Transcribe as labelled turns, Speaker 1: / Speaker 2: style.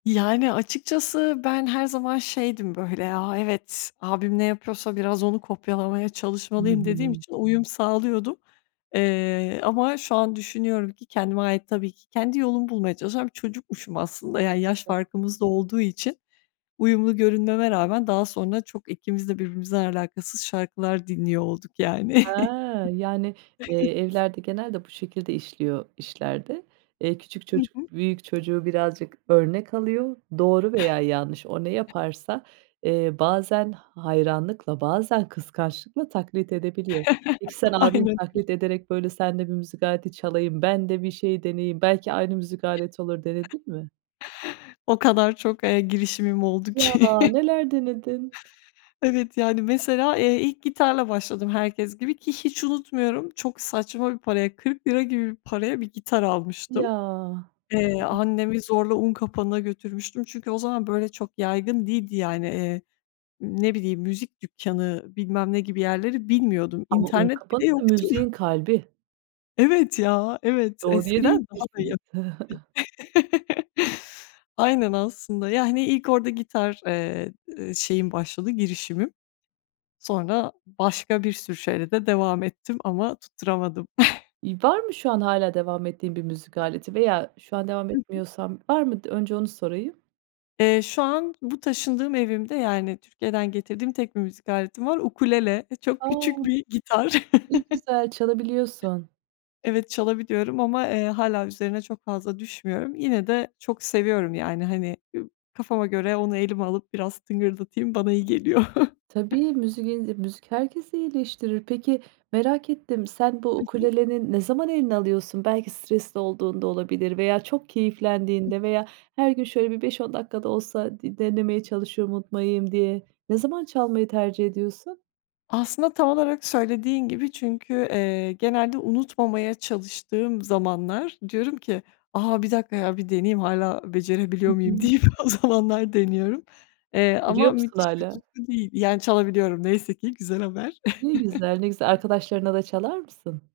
Speaker 1: Yani, açıkçası ben her zaman şeydim böyle, ya, "Evet, abim ne yapıyorsa biraz onu kopyalamaya
Speaker 2: Hı
Speaker 1: çalışmalıyım." dediğim
Speaker 2: hı.
Speaker 1: için uyum sağlıyordum. Eee, ama şu an düşünüyorum ki kendime ait tabii ki kendi yolumu bulmaya çalışan bir çocukmuşum aslında. Yani yaş
Speaker 2: Tabii.
Speaker 1: farkımız da olduğu için, uyumlu görünmeme rağmen daha sonra çok ikimiz de birbirimizden alakasız şarkılar dinliyor olduk, yani.
Speaker 2: Ha! Yani, eee,
Speaker 1: Evet.
Speaker 2: evlerde genelde bu şekilde işliyor işlerdi. Eee, küçük
Speaker 1: Hı
Speaker 2: çocuk
Speaker 1: hı.
Speaker 2: büyük çocuğu birazcık örnek alıyor. Doğru veya yanlış o ne yaparsa, eee, bazen hayranlıkla, bazen kıskançlıkla taklit edebiliyor. Peki sen abini
Speaker 1: Aynen.
Speaker 2: taklit ederek,
Speaker 1: [unintelligible]
Speaker 2: böyle, sen de bir müzik aleti çalayım, ben de bir şey deneyeyim. Belki aynı müzik aleti olur denedin mi?
Speaker 1: O kadar çok, eee, girişimim oldu
Speaker 2: Ya!
Speaker 1: ki.
Speaker 2: Neler denedin?
Speaker 1: Evet, yani, mesela, eee, ilk gitarla başladım herkes gibi, ki hiç unutmuyorum çok saçma bir paraya, ₺40 gibi paraya bir gitar
Speaker 2: Ya.
Speaker 1: almıştım. Eee,
Speaker 2: [unintelligible]
Speaker 1: annemi zorla Unkapanı'na götürmüştüm çünkü o zaman böyle çok yaygın değildi yani, eee, ne bileyim, müzik dükkanı, bilmem ne gibi yerleri bilmiyordum.
Speaker 2: Ama
Speaker 1: İnternet
Speaker 2: Unkapanı
Speaker 1: bile
Speaker 2: da
Speaker 1: yoktu.
Speaker 2: müziğin kalbi.
Speaker 1: Evet, ya, evet.
Speaker 2: Doğru yere
Speaker 1: Eskiden daha da ya
Speaker 2: gitmişsiniz.
Speaker 1: [unintelligible] Aynen aslında. Yani, ilk orada gitar, eee, ııı, şeyim başladı, girişimim. Sonra başka bir sürü şeyle de devam ettim ama tutturamadım.
Speaker 2: İ var mı şu an hâlâ devam ettiğin bir müzik aleti veya şu an devam
Speaker 1: Hı hı.
Speaker 2: etmiyorsan var mı d önce onu sorayım?
Speaker 1: Eee, şu an bu taşındığım evimde, yani, Türkiye'den getirdiğim tek bir müzik aletim var. Ukulele. Eee, çok
Speaker 2: A!
Speaker 1: küçük bir gitar.
Speaker 2: Ne güzel. Çalabiliyorsun.
Speaker 1: Evet, çalabiliyorum ama, eee, hâlâ üzerine çok fazla düşmüyorum. Yine de çok seviyorum, yani, hani, kafama göre onu elime alıp biraz tıngırdatayım, bana iyi geliyor.
Speaker 2: Tabii, müziğin müzik herkesi iyileştirir. Peki, merak ettim, sen bu
Speaker 1: Hı hı.
Speaker 2: ukuleleni ne zaman eline alıyorsun? Belki stresli olduğunda olabilir veya çok
Speaker 1: Hı.
Speaker 2: keyiflendiğinde veya her gün şöyle bir 5-10 dakika da olsa di denemeye çalışıyorum unutmayayım diye. Ne zaman çalmayı tercih ediyorsun?
Speaker 1: Aslında tam olarak söylediğin gibi çünkü, eee, genelde unutmamaya çalıştığım zamanlar diyorum ki: "A, 1 dakika ya, bir deneyeyim hâlâ
Speaker 2: Hı
Speaker 1: becerebiliyor muyum?"
Speaker 2: hı.
Speaker 1: deyip o zamanlar deniyorum. Eee, ama
Speaker 2: Görüyor musun
Speaker 1: müthiş bir
Speaker 2: hâlâ?
Speaker 1: tutku değil, yani, çalabiliyorum neyse ki. Güzel haber.
Speaker 2: Ne güzel, ne güzel. Arkadaşlarına da çalar mısın?